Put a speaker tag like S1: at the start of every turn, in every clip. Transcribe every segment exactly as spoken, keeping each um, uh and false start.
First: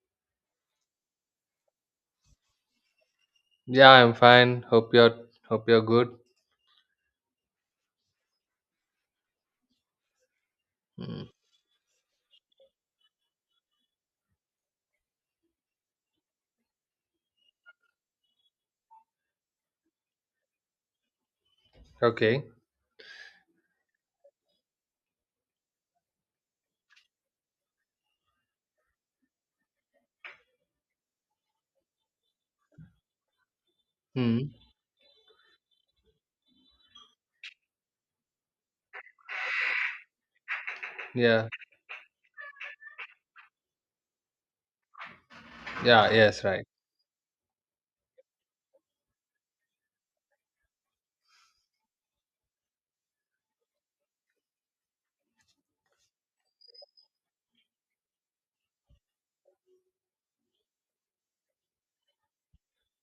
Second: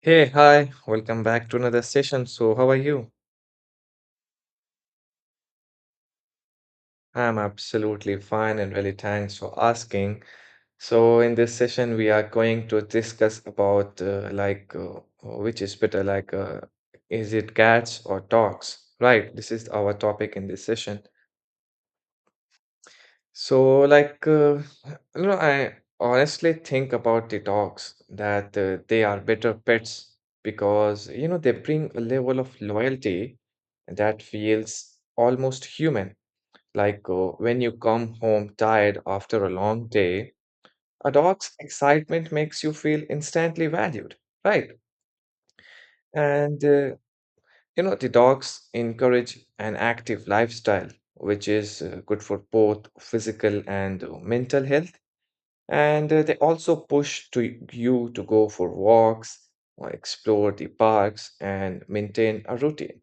S1: Hey, hi, welcome back to another session. So, how are you?
S2: Yeah, I'm fine. Hope you're hope you're good.
S1: I'm absolutely fine and really thanks for asking. So,
S2: Mm.
S1: in this session, we are going to discuss about uh, like uh, which is better, like uh, is it cats or dogs? Right, this is our topic in this session.
S2: Okay.
S1: So, like, uh, you know, I honestly think about the dogs that uh, they are better pets because, you know, they bring a level of loyalty that
S2: Mm.
S1: feels almost human. Like, uh, when you come home tired after a long day, a
S2: Yeah.
S1: dog's excitement makes you feel instantly valued, right?
S2: Yeah. Yes.
S1: And,
S2: Right.
S1: uh, you know, the dogs encourage an active lifestyle, which is uh, good for both physical and uh, mental health. And uh, they also push to you to go for walks, or explore the parks, and maintain a routine.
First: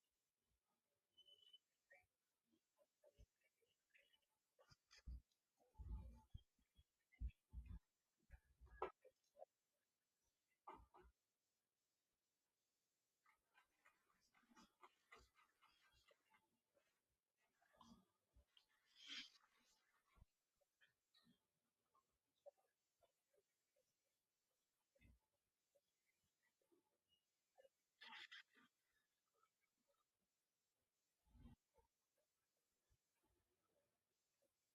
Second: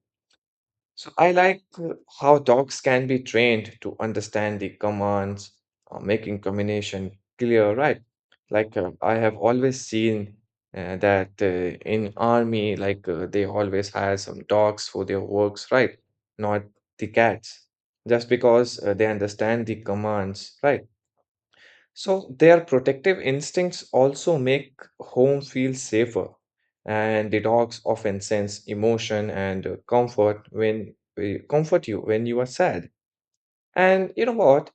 S1: So I like uh, how dogs can be trained to understand the commands, uh, making communication clear, right? Like uh, I have always seen uh, that uh, in army, like uh, they always hire some dogs for their works, right? Not the cats, just because uh, they understand the commands, right? So, their protective instincts also make home feel safer, and the dogs often sense emotion and uh, comfort when uh, comfort you when you are sad. And you know what?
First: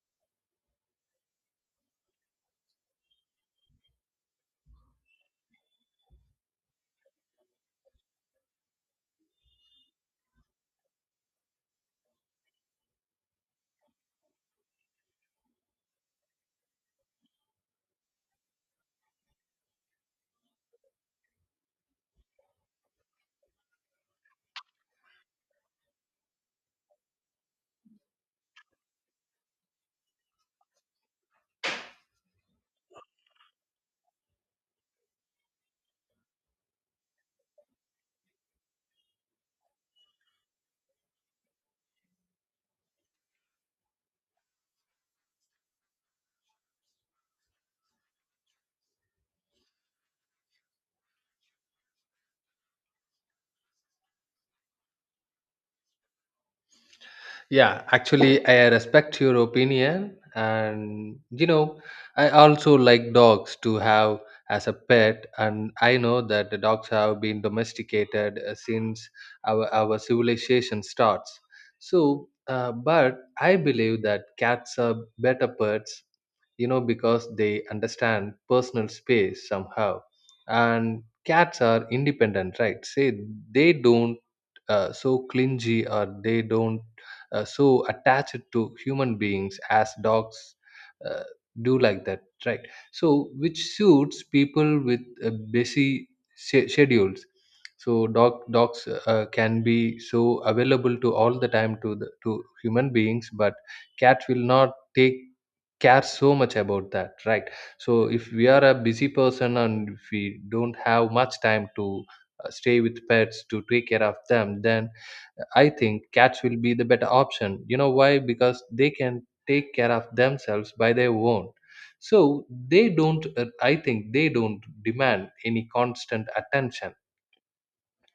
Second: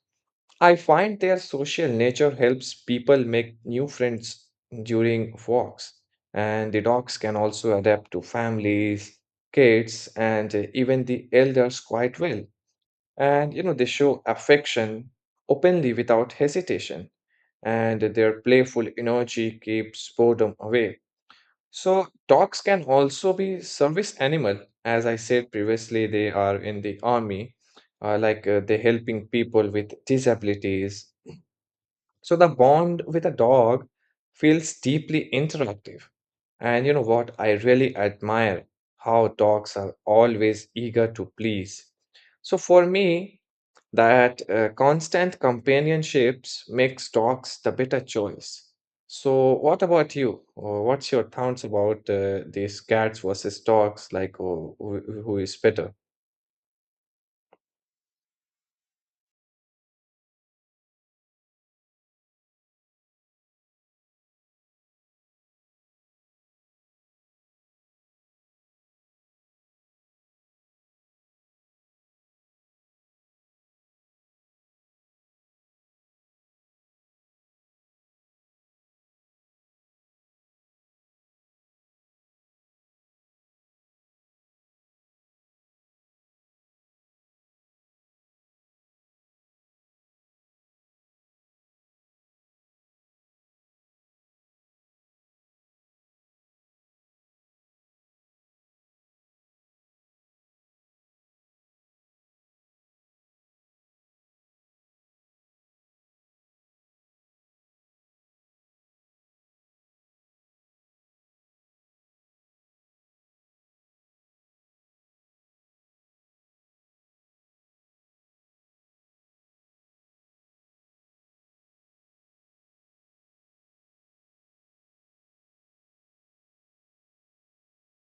S1: I find their social nature helps people make new friends during walks, and the dogs can also adapt to families, kids, and uh, even the elders quite well. And you know, they show affection openly without hesitation and their playful energy keeps boredom away. So, dogs can also be service animal. As I said previously, they are in the army, uh, like uh, they helping people with disabilities so the bond with a dog feels deeply interactive. And you know what? I really admire how dogs are always eager to please. So for me, that uh, constant companionships makes dogs the better choice. So what about you? Uh, What's your thoughts about uh, these cats versus dogs? Like, oh, who who is better?
S2: Yeah, actually, I respect your opinion, and you know, I also like dogs to have as a pet, and I know that the dogs have been domesticated uh, since our our civilization starts. So, uh, but I believe that cats are better pets, you know, because they understand personal space somehow, and cats are independent, right? Say they don't uh, so clingy, or they don't uh, so attached to human beings as dogs uh, do, like that, right? So which suits people with uh, busy sch- schedules. So dog dogs uh, can be so available to all the time to the to human beings, but cats will not take care so much about that, right? So if we are a busy person and if we don't have much time to uh, stay with pets to take care of them, then I think cats will be the better option. You know why? Because they can take care of themselves by their own. So they don't, uh, I think they don't demand any constant attention.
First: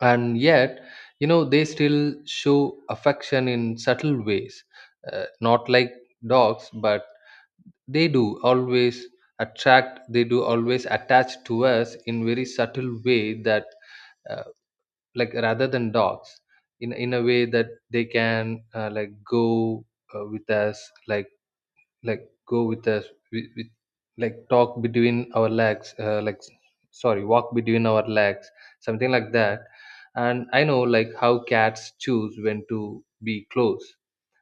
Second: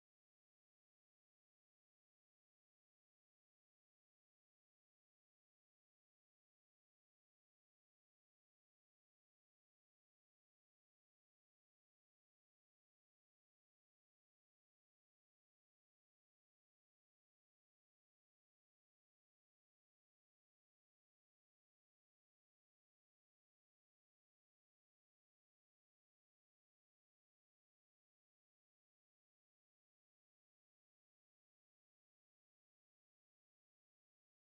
S2: And yet, you know, they still show affection in subtle ways, uh, not like dogs, but they do always attract, they do always attach to us in very subtle way, that uh, like rather than dogs, in in a way that they can uh, like go uh, with us, like like go with us with, with like talk between our legs uh, like sorry walk between our legs, something like that. And I know like how cats choose when to be close,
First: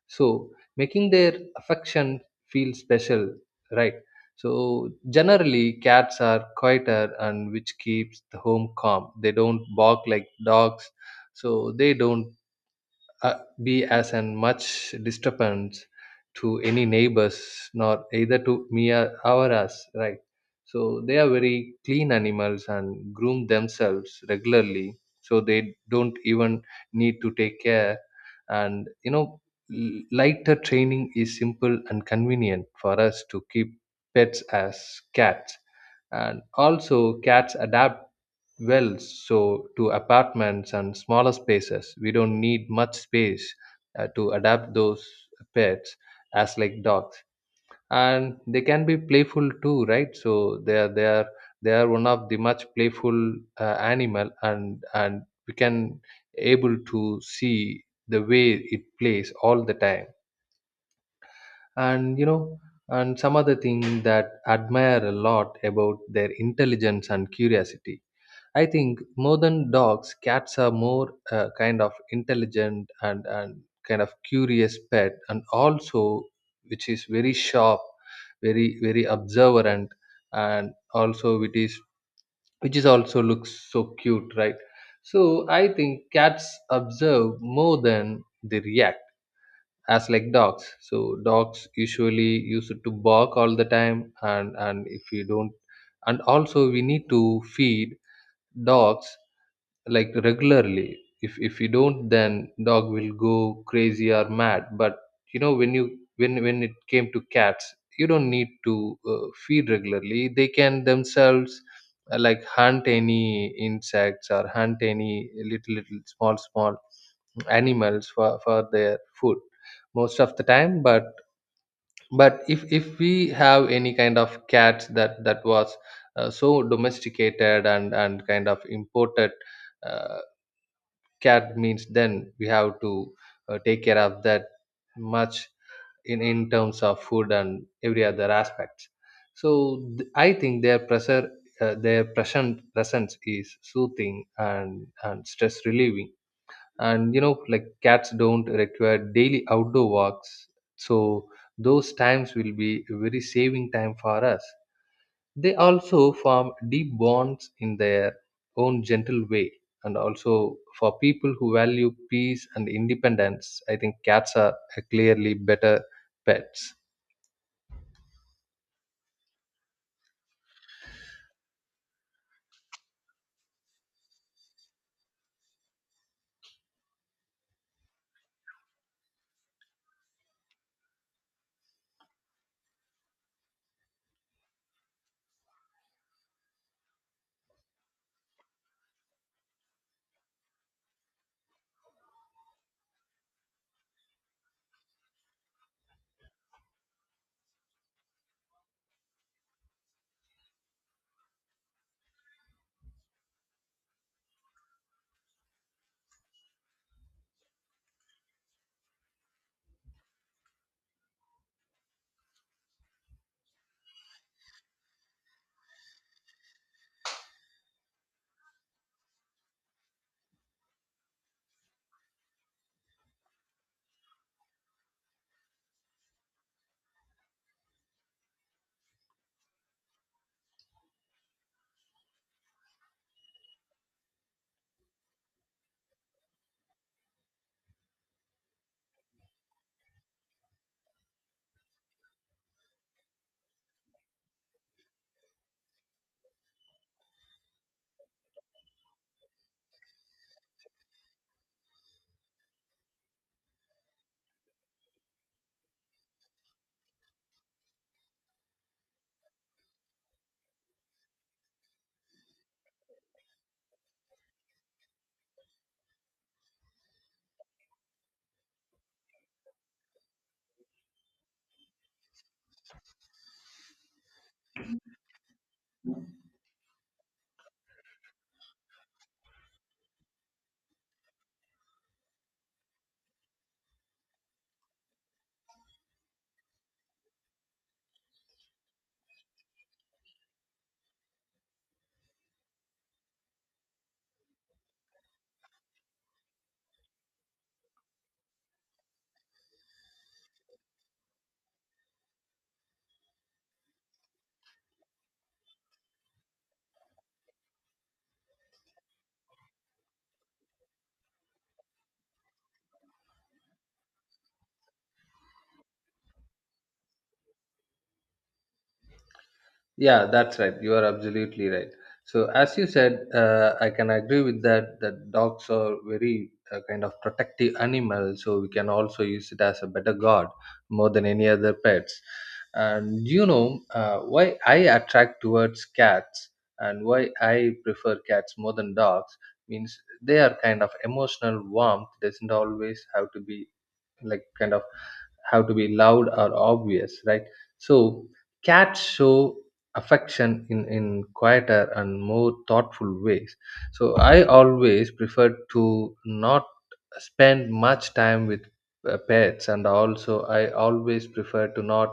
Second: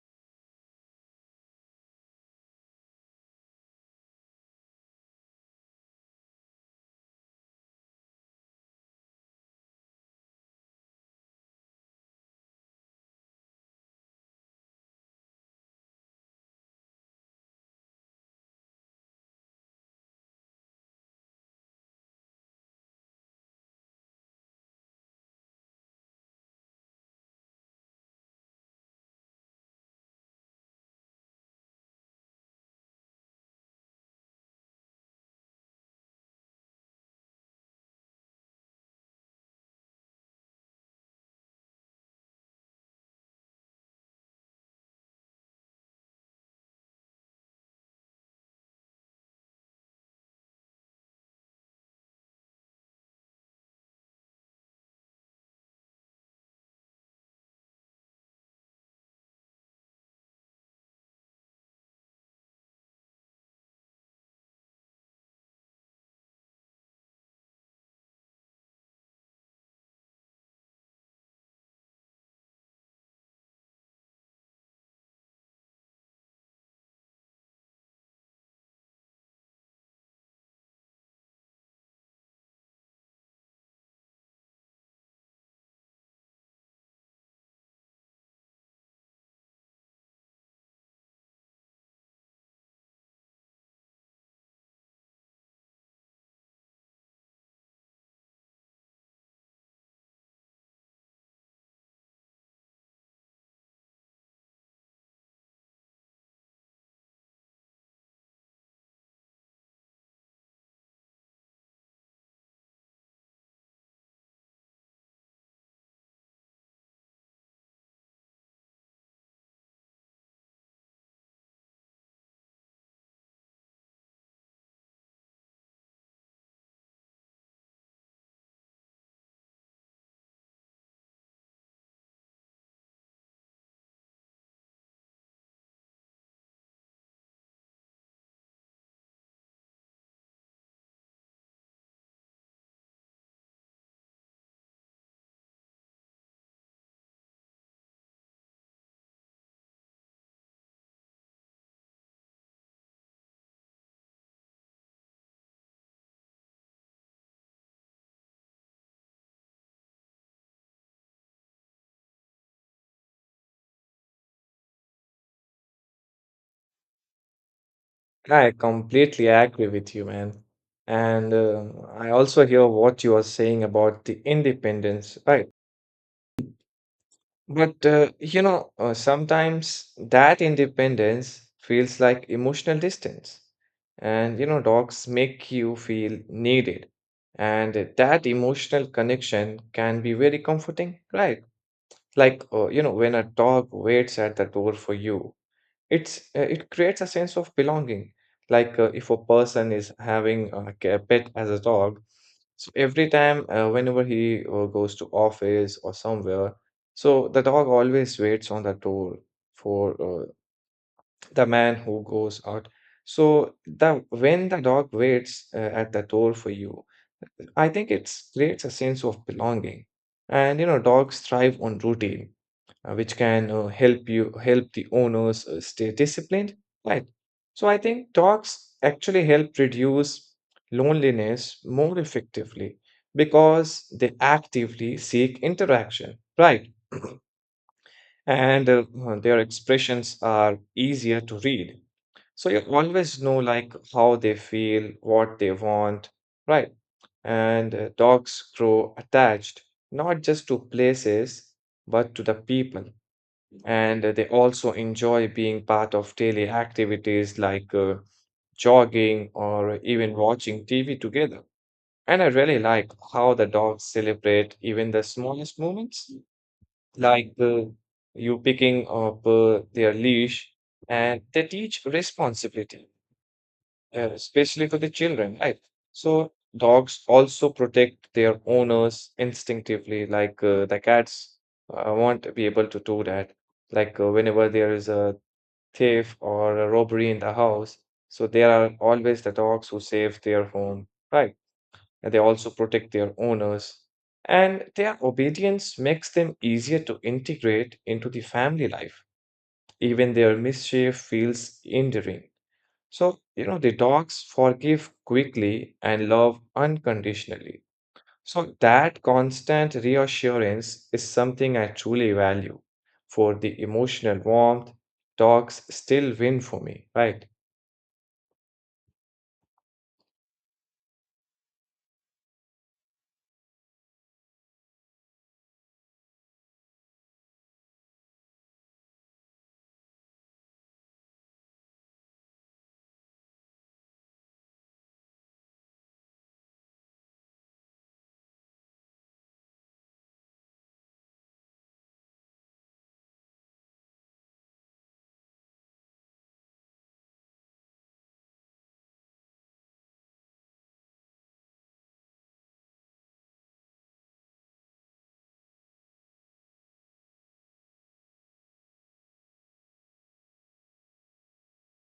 S2: so making their affection feel special, right? So generally cats are quieter, and which keeps the home calm. They don't bark like dogs. So they don't, uh, be as an much disturbance to any neighbors, nor either to me or or us, right? So they are very clean animals and groom themselves regularly, so they don't even need to take care. And you know, l- lighter training is simple and convenient for us to keep pets as cats. And also, cats adapt well, so to apartments and smaller spaces. We don't need much space uh, to adapt those pets as like dogs, and they can be playful too, right? So they are they are they are one of the much playful uh, animal, and and we can able to see the way it plays all the time, and you know. And some other thing that admire a lot about their intelligence and curiosity. I think more than dogs, cats are more uh, kind of intelligent, and, and kind of curious pet, and also which is very sharp, very very observant, and also it is which is also looks so cute, right? So I think cats observe more than they react, as like dogs. So dogs usually used to bark all the time, and and if you don't, and also we need to feed dogs like regularly. if if you don't, then dog will go crazy or mad. But you know, when you when when it came to cats, you don't need to uh, feed regularly. They can themselves uh, like hunt any insects, or hunt any little little small small animals for for their food most of the time. but but if if we have any kind of cats that that was uh, so domesticated and and kind of imported uh, cat means, then we have to uh, take care of that much in, in terms of food and every other aspects. So th- I think their pressure, uh, their present presence is soothing and and stress relieving. And you know, like cats don't require daily outdoor walks, so those times will be a very saving time for us. They also form deep bonds in their own gentle way. And also, for people who value peace and independence, I think cats are clearly better pets.
S1: I completely agree with you, man. And uh, I also hear what you are saying about the independence, right? But uh, you know, uh, sometimes that independence feels like emotional distance. And you know, dogs make you feel needed. And that emotional connection can be very comforting, right? Like, uh, you know, when a dog waits at the door for you it's uh, it creates a sense of belonging like uh, if a person is having uh, like a pet as a dog so every time uh, whenever he uh, goes to office or somewhere so the dog always waits on the door for uh, the man who goes out so the when the dog waits uh, at the door for you, I think it creates a sense of belonging. And you know, dogs thrive on routine, uh, which can uh, help you help the owners uh, stay disciplined, right? So I think talks actually help reduce loneliness more effectively because they actively seek interaction, right? and uh, uh, their expressions are easier to read so you always know like how they feel what they want, right? and uh, dogs grow attached not just to places but to the people, and they also enjoy being part of daily activities like uh, jogging or even watching T V together. And I really like how the dogs celebrate even the smallest moments, like uh, you picking up uh, their leash, and they teach responsibility, uh, especially for the children, right? So dogs also protect their owners instinctively, like uh, the cats uh, won't be able to do that. Like uh, whenever there is a thief or a robbery in the house. So there are always the dogs who save their home, right? And they also protect their owners. And their obedience makes them easier to integrate into the family life. Even their mischief feels endearing. So, you know, the dogs forgive quickly and love unconditionally. So, that constant reassurance is something I truly value. For the emotional warmth, dogs still win for me, right?
S2: Yeah, that's right. You are absolutely right. So, as you said, uh, I can agree with that. That dogs are very uh, kind of protective animal, so we can also use it as a better guard more than any other pets. And you know, uh, why I attract towards cats and why I prefer cats more than dogs, means they are kind of emotional warmth doesn't always have to be like kind of have to be loud or obvious, right? So cats show affection in in quieter and more thoughtful ways. So I always prefer to not spend much time with uh, pets, and also I always prefer to not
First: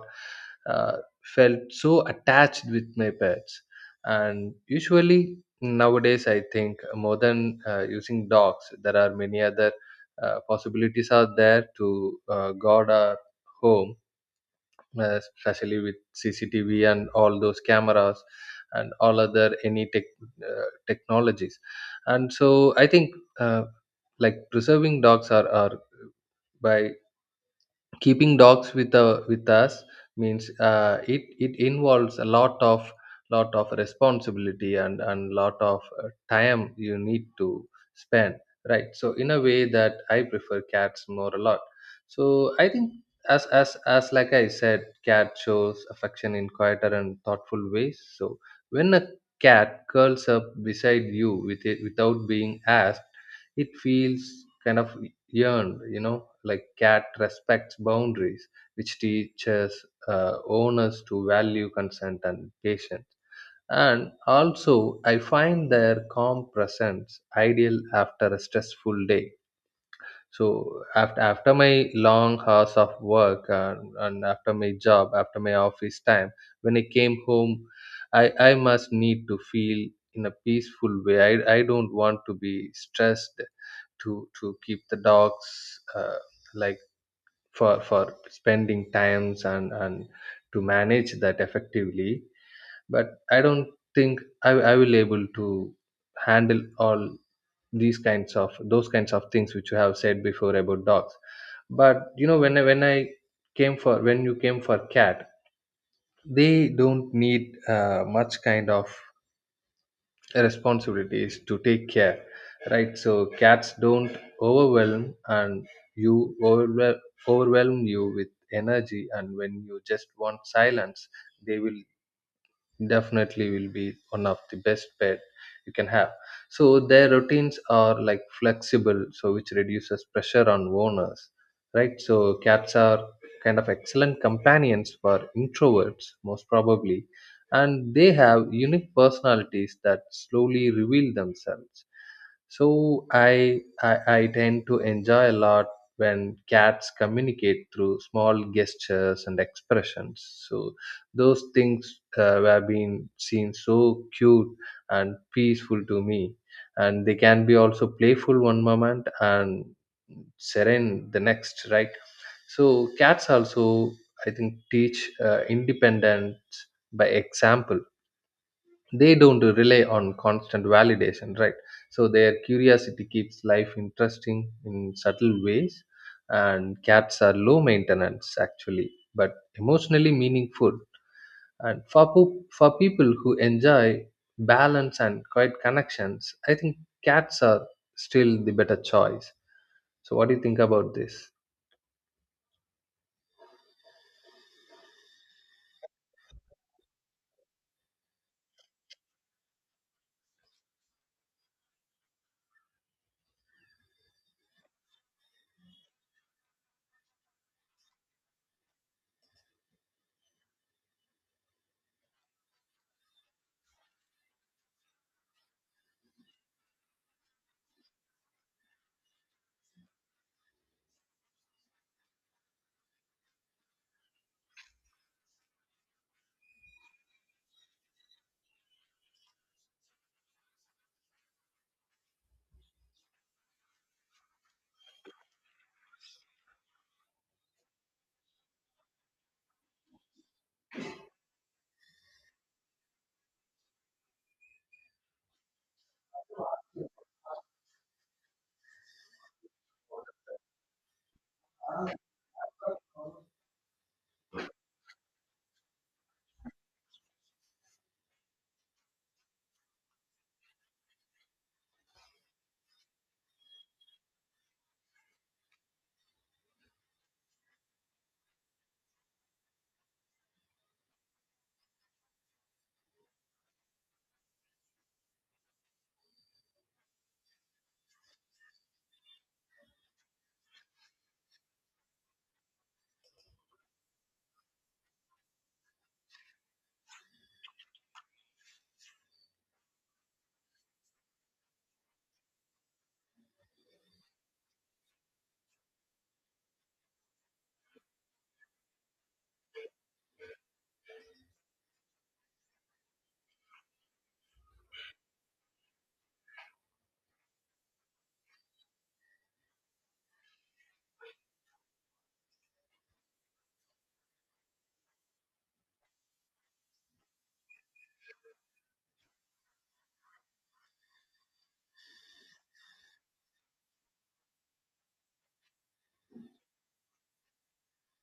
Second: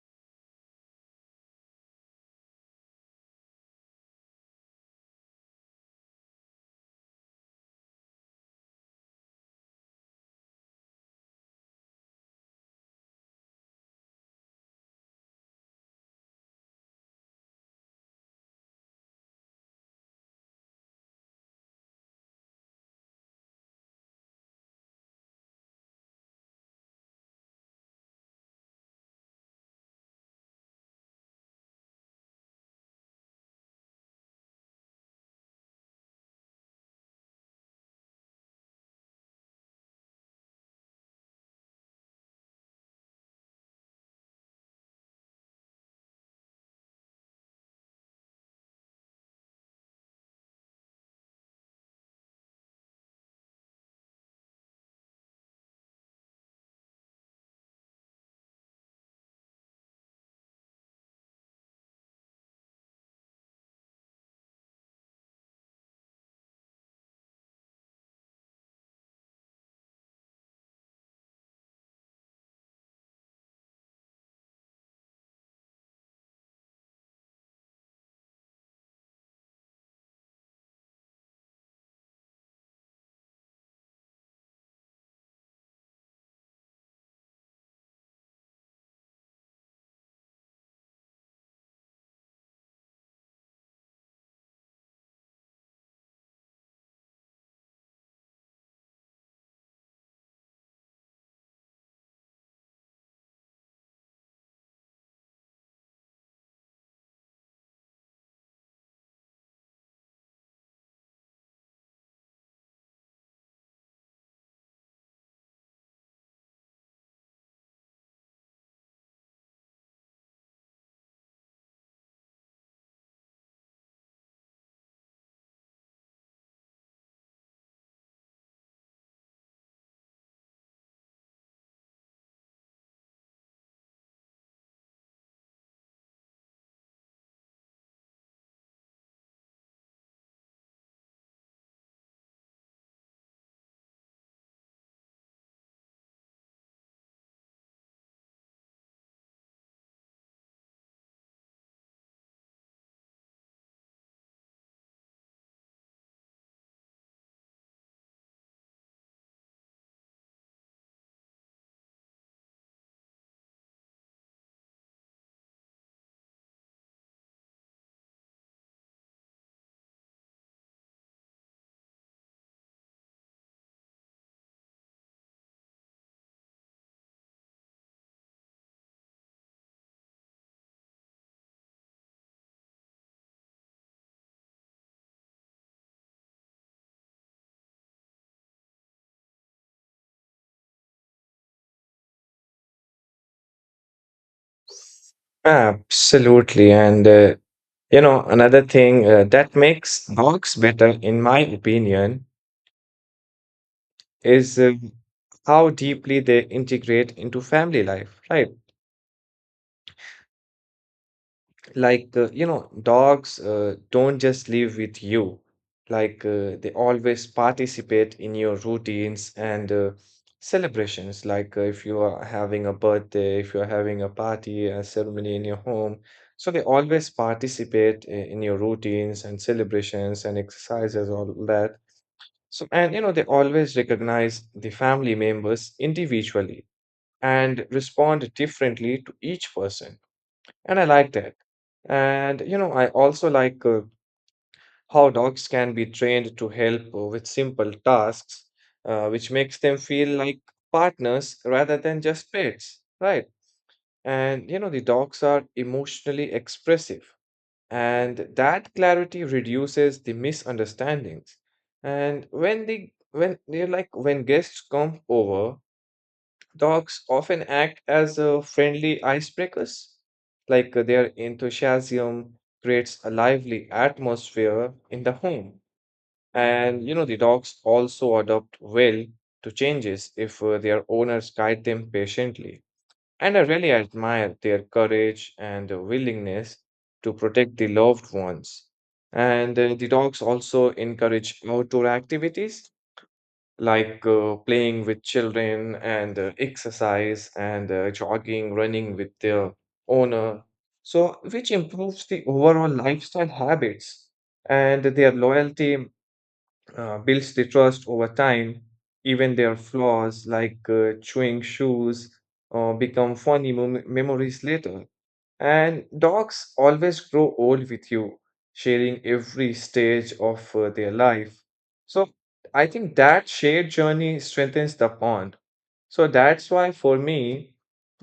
S2: uh, felt so attached with my pets. And usually nowadays I think more than uh, using dogs, there are many other uh, possibilities are there to uh, guard our home, uh, especially with C C T V and all those cameras and all other any tech, uh, technologies. And so I think, uh, like preserving dogs are, are by keeping dogs with uh, with us means uh, it it involves a lot of lot of responsibility, and and lot of uh, time you need to spend, right? So in a way that I prefer cats more a lot. So I think as as as like I said, cat shows affection in quieter and thoughtful ways. So when a cat curls up beside you with it without being asked, it feels kind of yearned, you know, like cat respects boundaries, which teaches uh, owners to value consent and patience. And also, I find their calm presence ideal after a stressful day. So after after my long hours of work, and, and after my job, after my office time, when I came home, I, I must need to feel in a peaceful way. I, I don't want to be stressed to to keep the dogs, uh, like for for spending times, and and to manage that effectively. But I don't think i, I will able to handle all these kinds of those kinds of things which you have said before about dogs. But you know, when I, when I came for when you came for cat, they don't need uh, much kind of responsibility is to take care, right? So cats don't overwhelm and you overwhelm, overwhelm you with energy. And when you just want silence, they will definitely will be one of the best pet you can have. So their routines are like flexible, so which reduces pressure on owners, right? So cats are kind of excellent companions for introverts most probably, and they have unique personalities that slowly reveal themselves. So I, I I tend to enjoy a lot when cats communicate through small gestures and expressions. So those things uh, have been seen so cute and peaceful to me, and they can be also playful one moment and serene the next, right? So cats also, I think, teach uh, independence by example. They don't rely on constant validation, right? So their curiosity keeps life interesting in subtle ways, and cats are low maintenance actually, but emotionally meaningful. And for poop, for people who enjoy balance and quiet connections, I think cats are still the better choice. So what do you think about this?
S1: Absolutely. And, uh, you know, another thing uh, that makes dogs better, in my opinion, is uh, how deeply they integrate into family life, right? like uh, you know, dogs uh, don't just live with you, like uh, they always participate in your routines and uh, celebrations, like uh, if you are having a birthday, if you're having a party, a ceremony in your home, so they always participate i- in your routines and celebrations and exercises all that. So and you know, they always recognize the family members individually and respond differently to each person, and I like that. And you know, I also like uh, how dogs can be trained to help uh, with simple tasks, uh, which makes them feel like partners rather than just pets, right? And you know, the dogs are emotionally expressive, and that clarity reduces the misunderstandings. And when the when they're like when guests come over, dogs often act as uh, friendly icebreakers. Like uh, their enthusiasm creates a lively atmosphere in the home. And you know, the dogs also adapt well to changes if uh, their owners guide them patiently. And I really admire their courage and uh, willingness to protect the loved ones. And uh, the dogs also encourage outdoor activities like uh, playing with children and uh, exercise and uh, jogging, running with their owner. So, which improves the overall lifestyle habits, and their loyalty uh, builds the trust over time. Even their flaws, like uh, chewing shoes, uh, become funny mem- memories later. And dogs always grow old with you, sharing every stage of uh, their life. So I think that shared journey strengthens the bond. So that's why for me,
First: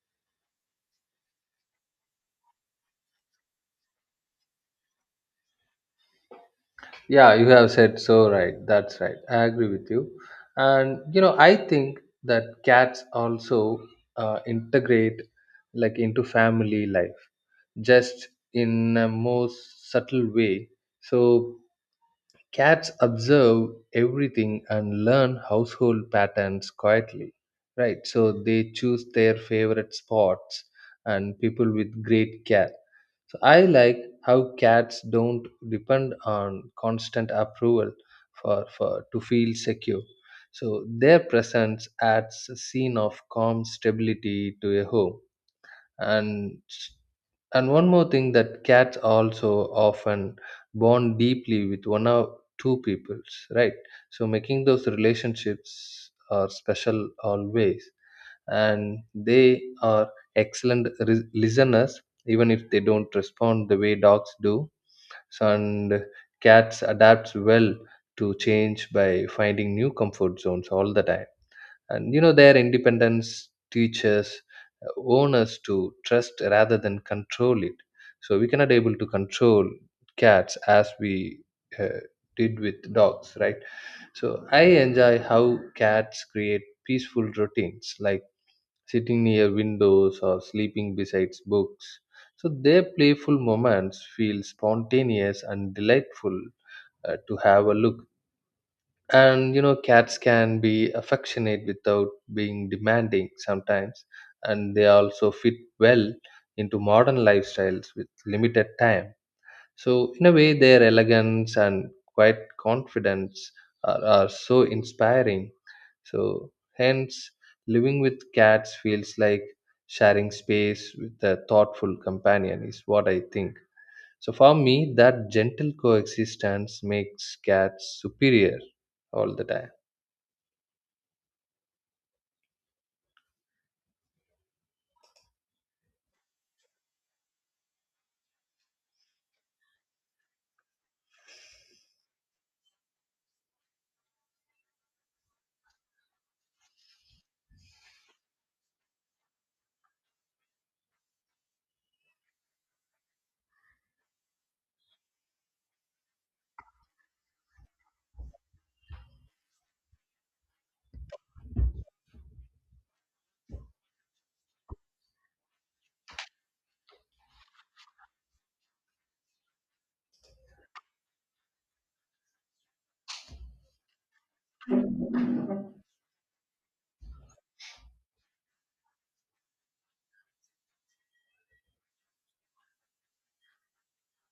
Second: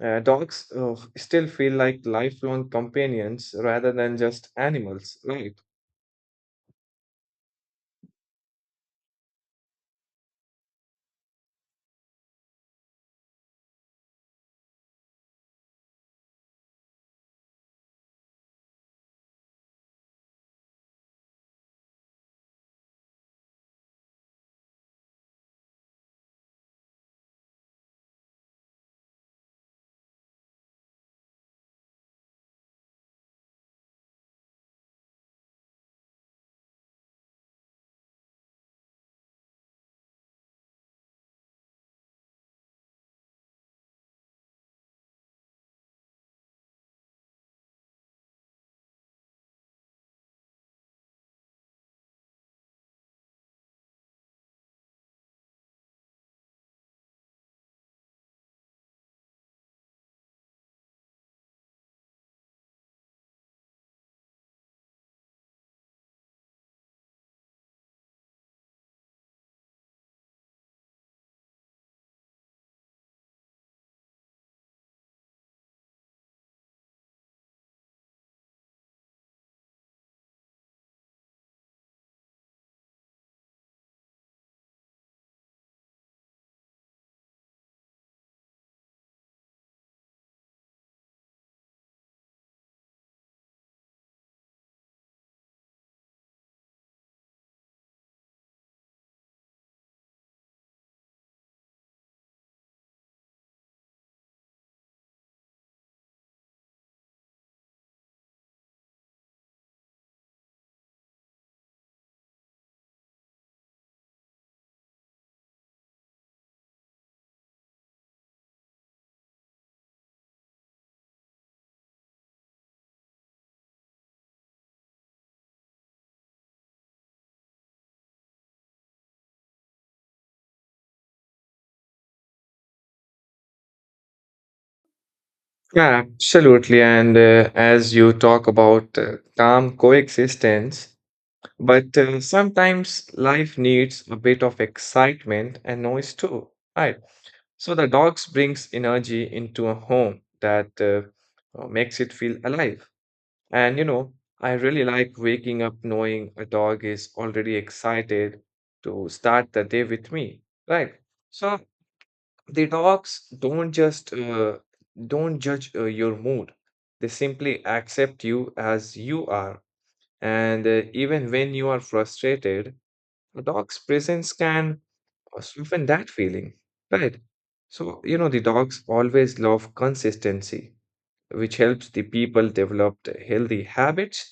S1: uh, dogs uh, still feel like lifelong companions rather than just animals, right?
S2: Yeah, you have said so right. That's right. I agree with you. And you know, I think that cats also uh, integrate like into family life, just in a more subtle way. So cats observe everything and learn household patterns quietly, right? So they choose their favorite spots and people with great care. So I like how cats don't depend on constant approval for, for to feel secure. So their presence adds a scene of calm stability to a home. and and one more thing, that cats also often bond deeply with one or two peoples, right? So making those relationships are special always. And they are excellent ris- listeners, even if they don't respond the way dogs do. So, and cats adapts well to change by finding new comfort zones all the time. And you know, their independence teaches uh, owners to trust rather than control it. So we cannot able to control cats as we uh, did with dogs, right? So I enjoy how cats create peaceful routines, like sitting near windows or sleeping beside books. So their playful moments feel spontaneous and delightful uh, to have a look. And you know, cats can be affectionate without being demanding sometimes. And they also fit well into modern lifestyles with limited time. So in a way, their elegance and quiet confidence are, are so inspiring. So hence, living with cats feels like sharing space with a thoughtful companion, is what I think. So for me, that gentle coexistence makes cats superior all the time.
S1: Yeah, absolutely. And uh, as you talk about uh, calm coexistence, but uh, sometimes life needs a bit of excitement and noise too, right? So the dogs brings energy into a home that uh, uh, makes it feel alive. And you know, I really like waking up knowing a dog is already excited to start the day with me, right? So the dogs don't just uh, don't judge uh, your mood. They simply accept you as you are. And uh, even when you are frustrated, a dog's presence can Asuf and that feeling, right? So, you know, the dogs always love consistency, which helps the people develop the healthy habits.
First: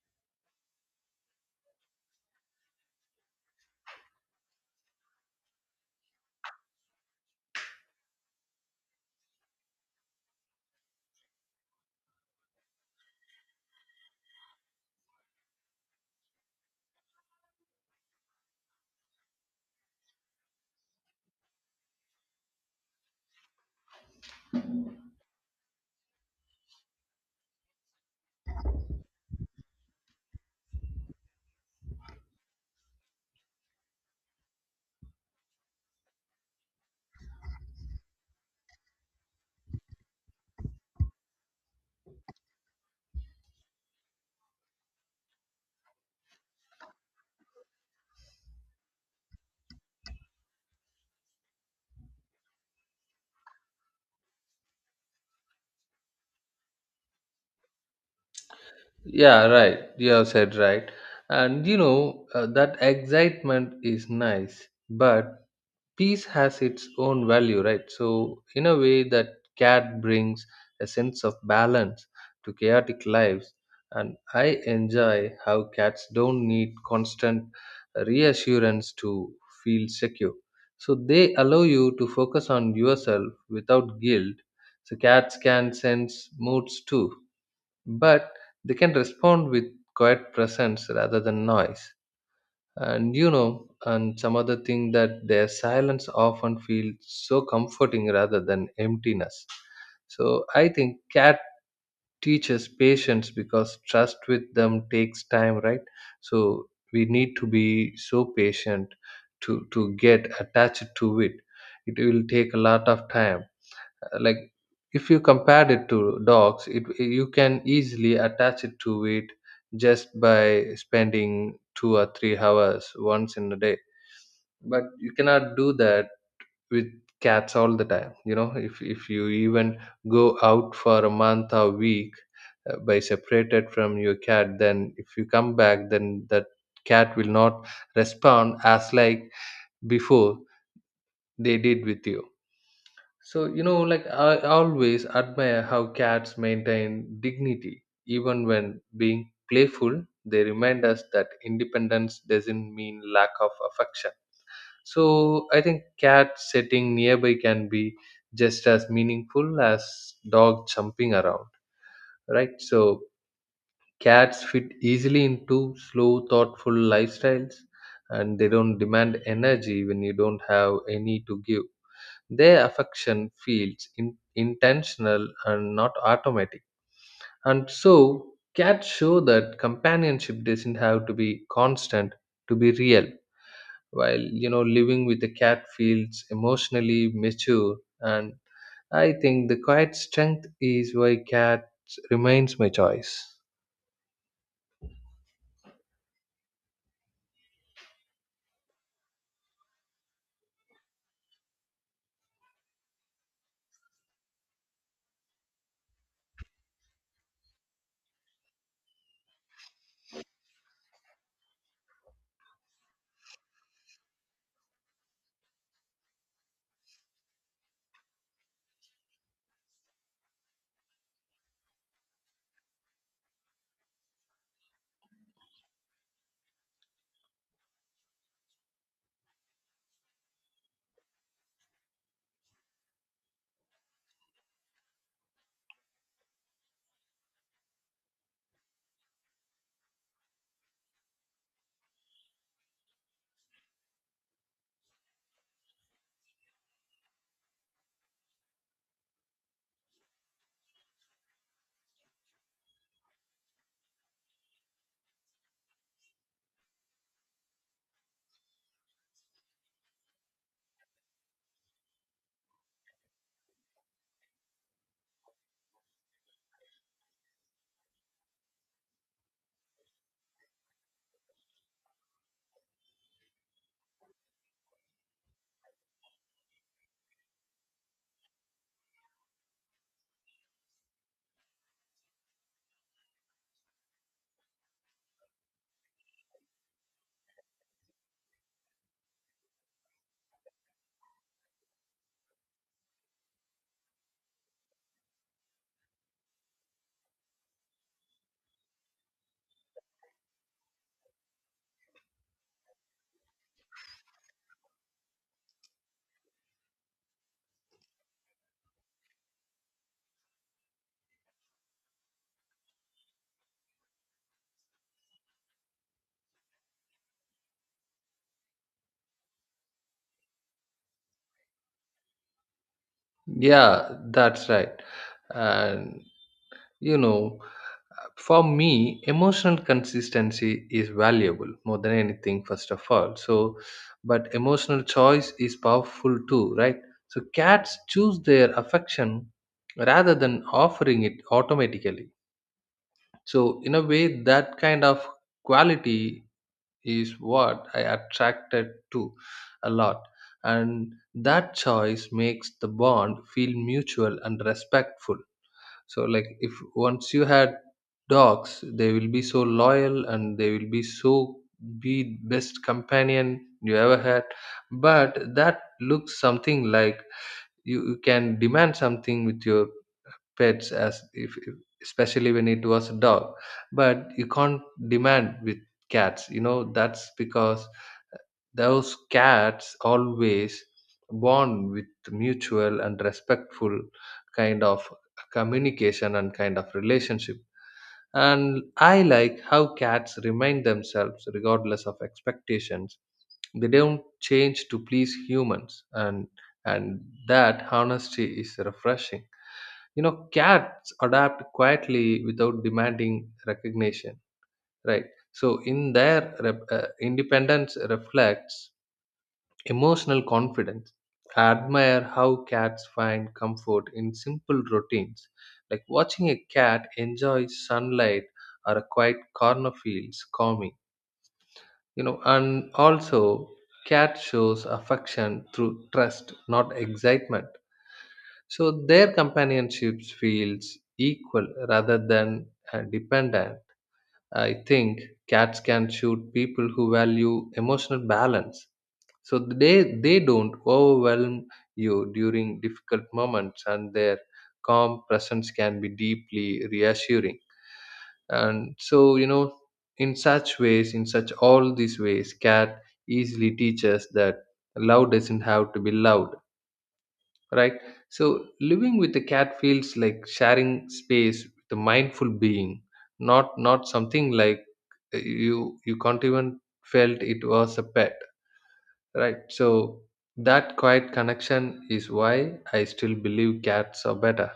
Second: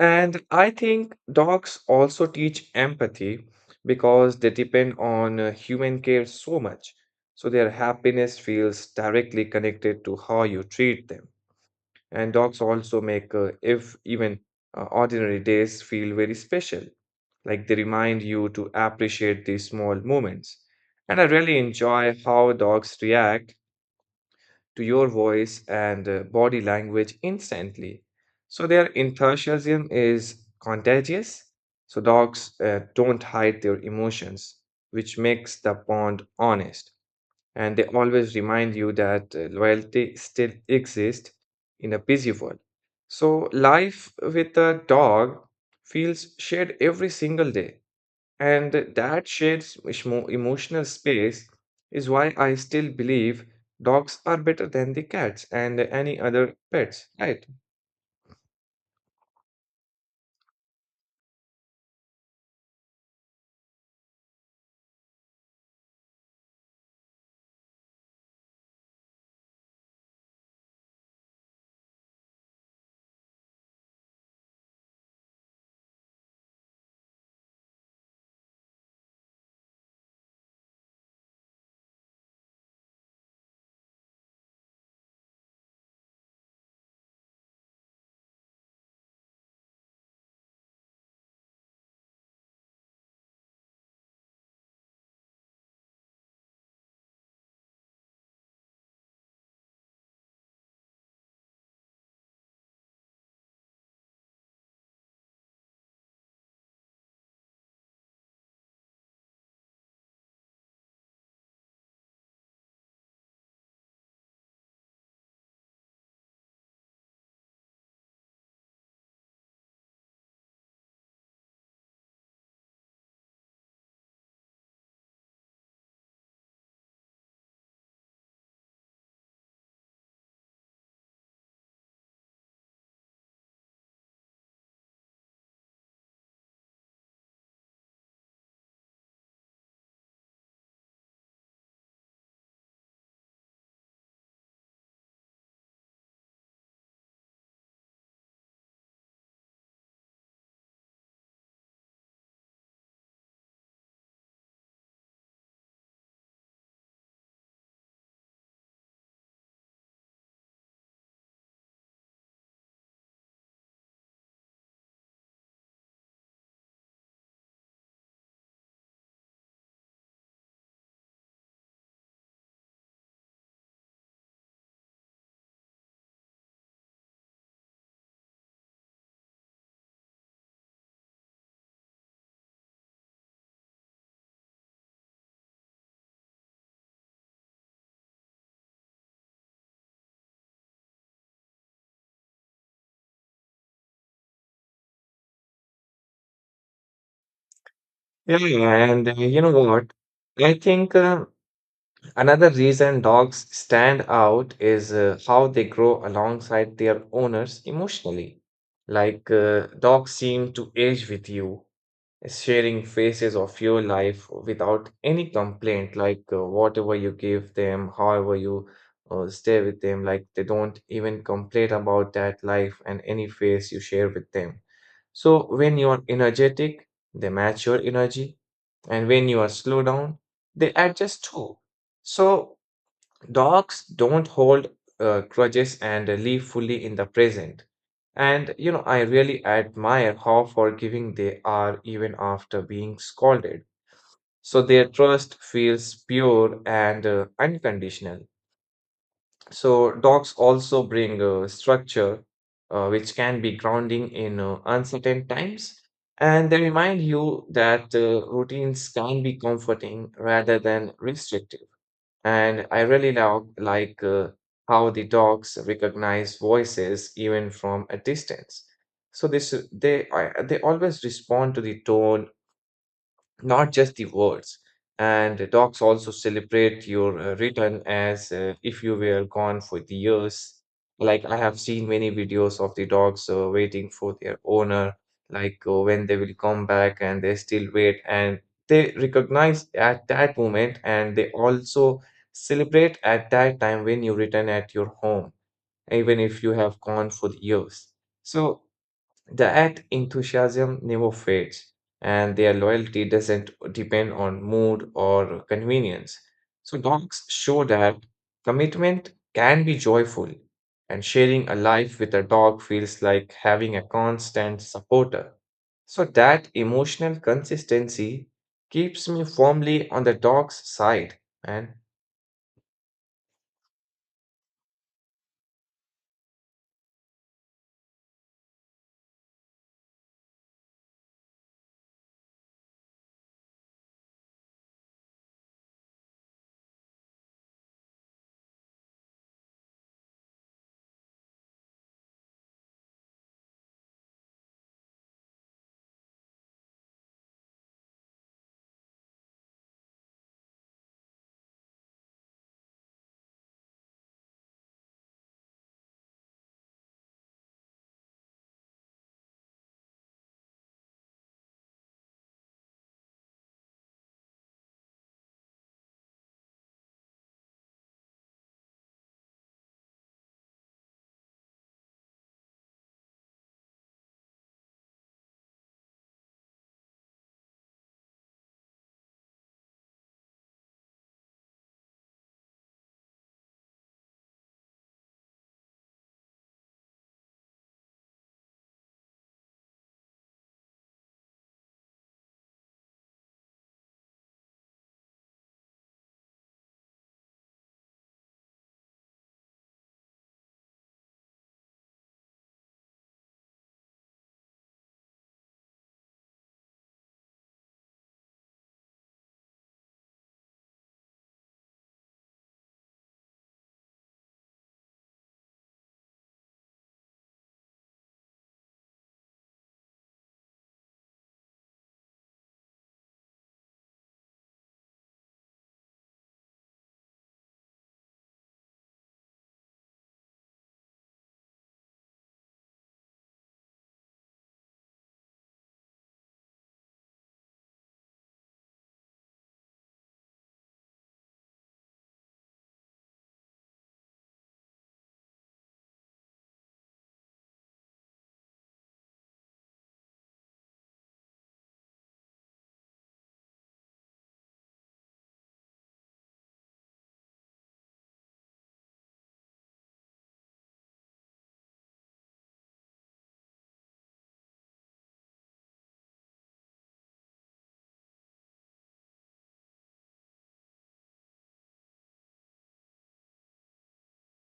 S1: And I think dogs also teach empathy because they depend on uh, human care so much. So their happiness feels directly connected to how you treat them. And dogs also make, uh, if even uh, ordinary days, feel very special. Like they remind you to appreciate these small moments. And I really enjoy how dogs react to your voice and uh, body language instantly. So their enthusiasm is contagious. So dogs uh, don't hide their emotions, which makes the bond honest and they always remind you that uh, loyalty still exists in a busy world. So, life with a dog feels shared every single day, and that shared s- emo- emotional space is why I still believe dogs are better than the cats and any other pets, right?
S2: Yeah, right. You have said right. And you know, uh, that excitement is nice, but peace has its own value, right? So, in a way, that cat brings a sense of balance to chaotic lives. And I enjoy how cats don't need constant reassurance to feel secure. So, they allow you to focus on yourself without guilt. So, cats can sense moods too, but they can respond with quiet presence rather than noise, and you know and some other thing, that their silence often feels so comforting rather than emptiness. So I think cat teaches patience because trust with them takes time, right? So we need to be so patient to to get attached to it. It will take a lot of time. Like, if you compared it to dogs, it you can easily attach it to it just by spending two or three hours once in a day. But you cannot do that with cats all the time. you know if if you even go out for a month or week, uh, by separated from your cat, then if you come back, then that cat will not respond as like before they did with you. So, you know, like I always admire how cats maintain dignity. Even when being playful, they remind us that independence doesn't mean lack of affection. So, I think cat sitting nearby can be just as meaningful as dog jumping around, right? So, cats fit easily into slow, thoughtful lifestyles, and they don't demand energy when you don't have any to give. Their affection feels in, intentional and not automatic. And so, cats show that companionship doesn't have to be constant to be real. While you know, living with a cat feels emotionally mature, and I think the quiet strength is why cats remains my choice.
S1: Yeah, and uh, you know what? I think. Uh, Another reason dogs stand out is uh, how they grow alongside their owners emotionally. Like uh, dogs seem to age with you, sharing phases of your life without any complaint. Like uh, whatever you give them, however you uh, stay with them, like they don't even complain about that life and any phase you share with them. So when you are energetic, they match your energy, and when you are slow down, they adjust too. So dogs don't hold uh, grudges and live fully in the present. And you know, I really admire how forgiving they are even after being scolded. So their trust feels pure and uh, unconditional. So dogs also bring uh, structure, uh, which can be grounding in uh, uncertain times. And they remind you that uh, routines can be comforting rather than restrictive. And I really love, like uh, how the dogs recognize voices even from a distance. So this, they, I, they always respond to the tone, not just the words. And the docs also celebrate your uh, return as uh, if you were gone for the years. Like I have seen many videos of the dogs uh, waiting for their owner, like uh, when they will come back and they still wait and they recognize at that moment and they also celebrate at that time when you return at your home, even if you have gone for the years. So that enthusiasm never fades, and their loyalty doesn't depend on mood or convenience. So, dogs show that commitment can be joyful, and sharing a life with a dog feels like having a constant supporter. So, that emotional consistency keeps me firmly on the dog's side. And
S2: Yeah, that's right. And You know, for me, emotional consistency is valuable more than anything, first of all. So, but emotional choice is powerful too, right? So, cats choose their affection rather than offering it automatically. So, in a way, that kind of quality is what I attracted to a lot. And that choice makes the bond feel mutual and respectful. So, like, if once you had dogs, they will be so loyal, and they will be so, be best companion you ever had. But that looks something like, you, you can demand something with your pets, as if if- especially when it was a dog. But you can't demand with cats, you know that's because those cats always bond with mutual and respectful kind of communication and kind of relationship. And I like how cats remind themselves regardless of expectations. They don't change to please humans, and and that honesty is refreshing. You know, cats adapt quietly without demanding recognition, right? So in their rep- uh, independence reflects emotional confidence. I admire how cats find comfort in simple routines, like watching a cat enjoy sunlight or a quiet corner feels calming. You know, and also cat shows affection through trust, not excitement. So their companionships feels equal rather than uh, dependent. I think cats can suit people who value emotional balance, so they they don't overwhelm you during difficult moments, and their calm presence can be deeply reassuring. And so, you know in such ways in such all these ways, cat easily teaches that love doesn't have to be loud, right? So living with a cat feels like sharing space with a mindful being, not not something like, uh, you you can't even felt it was a pet. Right. So that quiet connection is why I still believe cats are better.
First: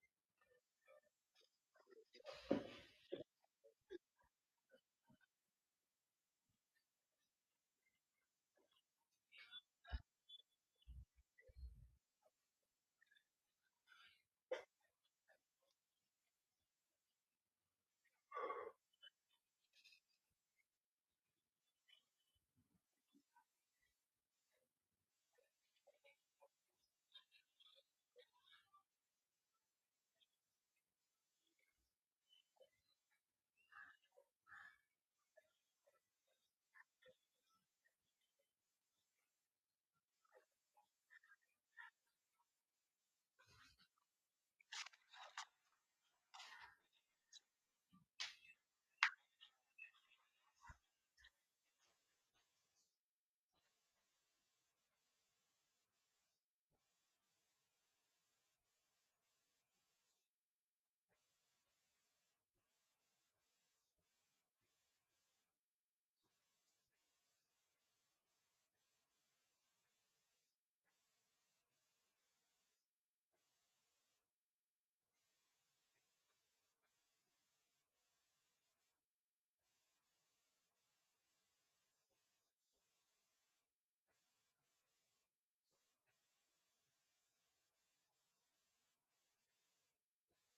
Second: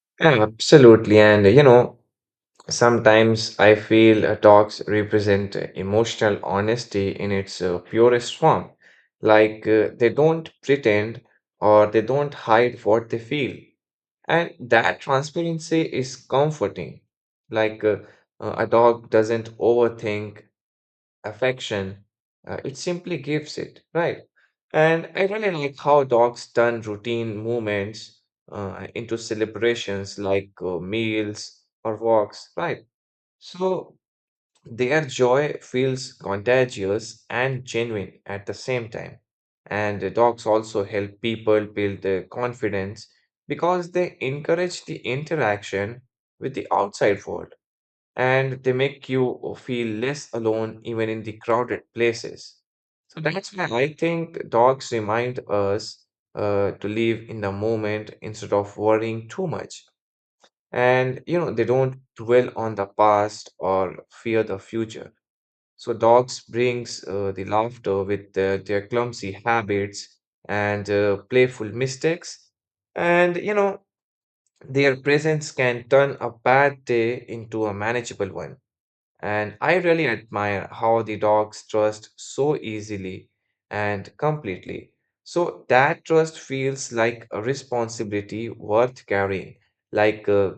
S1: absolutely, and you know, sometimes I feel uh, talks represent uh, emotional honesty in its uh, purest form, like uh, they don't pretend or they don't hide what they feel. And that transparency is comforting. Like uh, uh, a dog doesn't overthink affection, uh, it simply gives it, right? And I really like how dogs turn routine movements uh, into celebrations like uh, meals or walks, right? So their joy feels contagious and genuine at the same time. And the dogs also help people build their confidence because they encourage the interaction with the outside world and they make you feel less alone even in the crowded places. So that's why I think dogs remind us uh, to live in the moment instead of worrying too much. And you know, they don't dwell on the past or fear the future. So dogs brings uh, the laughter with uh, their clumsy habits and uh, playful mistakes. And you know, their presence can turn a bad day into a manageable one. And I really admire how the dogs trust so easily and completely. So that trust feels like a responsibility worth carrying, like uh,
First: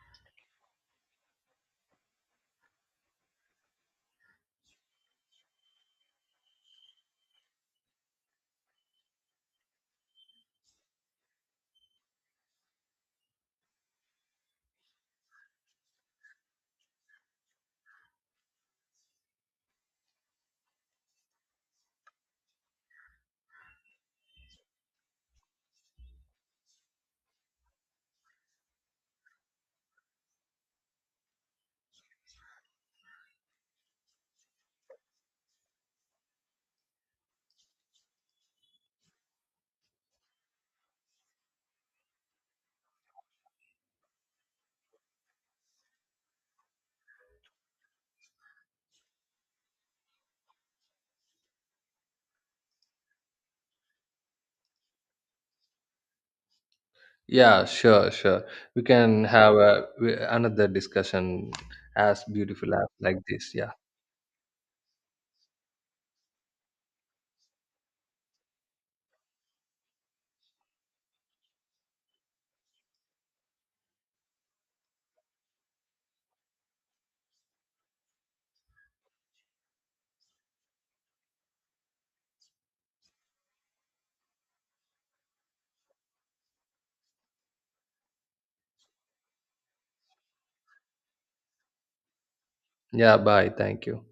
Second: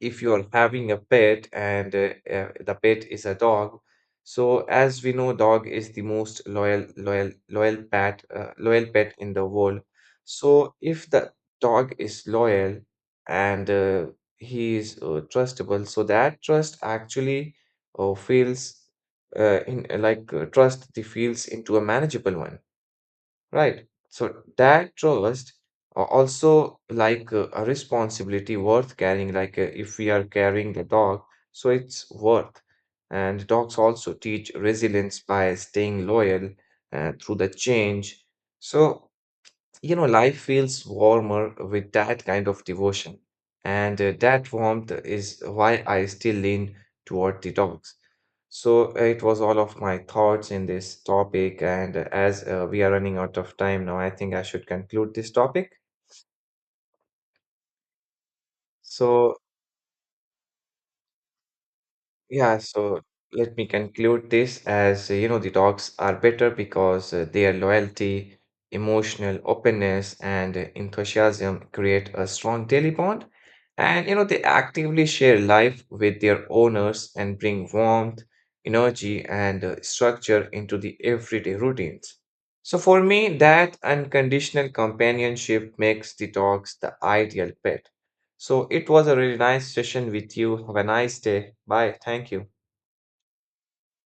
S1: if you're having a pet and uh, uh, the pet is a dog, so as we know, dog is the most loyal loyal loyal pet uh, loyal pet in the world. So if the dog is loyal, and uh, he is uh, trustable, so that trust actually uh, feels uh, in like uh, trust the feels into a manageable one, right? So that trust uh, also like uh, a responsibility worth carrying, like uh, if we are carrying the dog, so it's worth. And dogs also teach resilience by staying loyal uh, through the change. So you know, life feels warmer with that kind of devotion. And uh, that warmth is why I still lean toward the dogs. So uh, it was all of my thoughts in this topic. And uh, as uh, we are running out of time now, I think I should conclude this topic.
S2: Yeah, sure, sure. We can
S1: So
S2: have a, we- another discussion as
S1: yeah,
S2: beautiful as
S1: so
S2: like this.
S1: let me
S2: Yeah.
S1: conclude this as uh, you know, the dogs are better because uh, their loyalty, emotional openness, and uh, enthusiasm create a strong daily bond. And you know, they actively share life with their owners and bring warmth, energy, and uh, structure into the everyday routines. So for me, that unconditional companionship makes the dogs the ideal pet. So it was a really nice session with you. Have a nice day. Bye. Thank you.
S2: Yeah, bye. Thank you.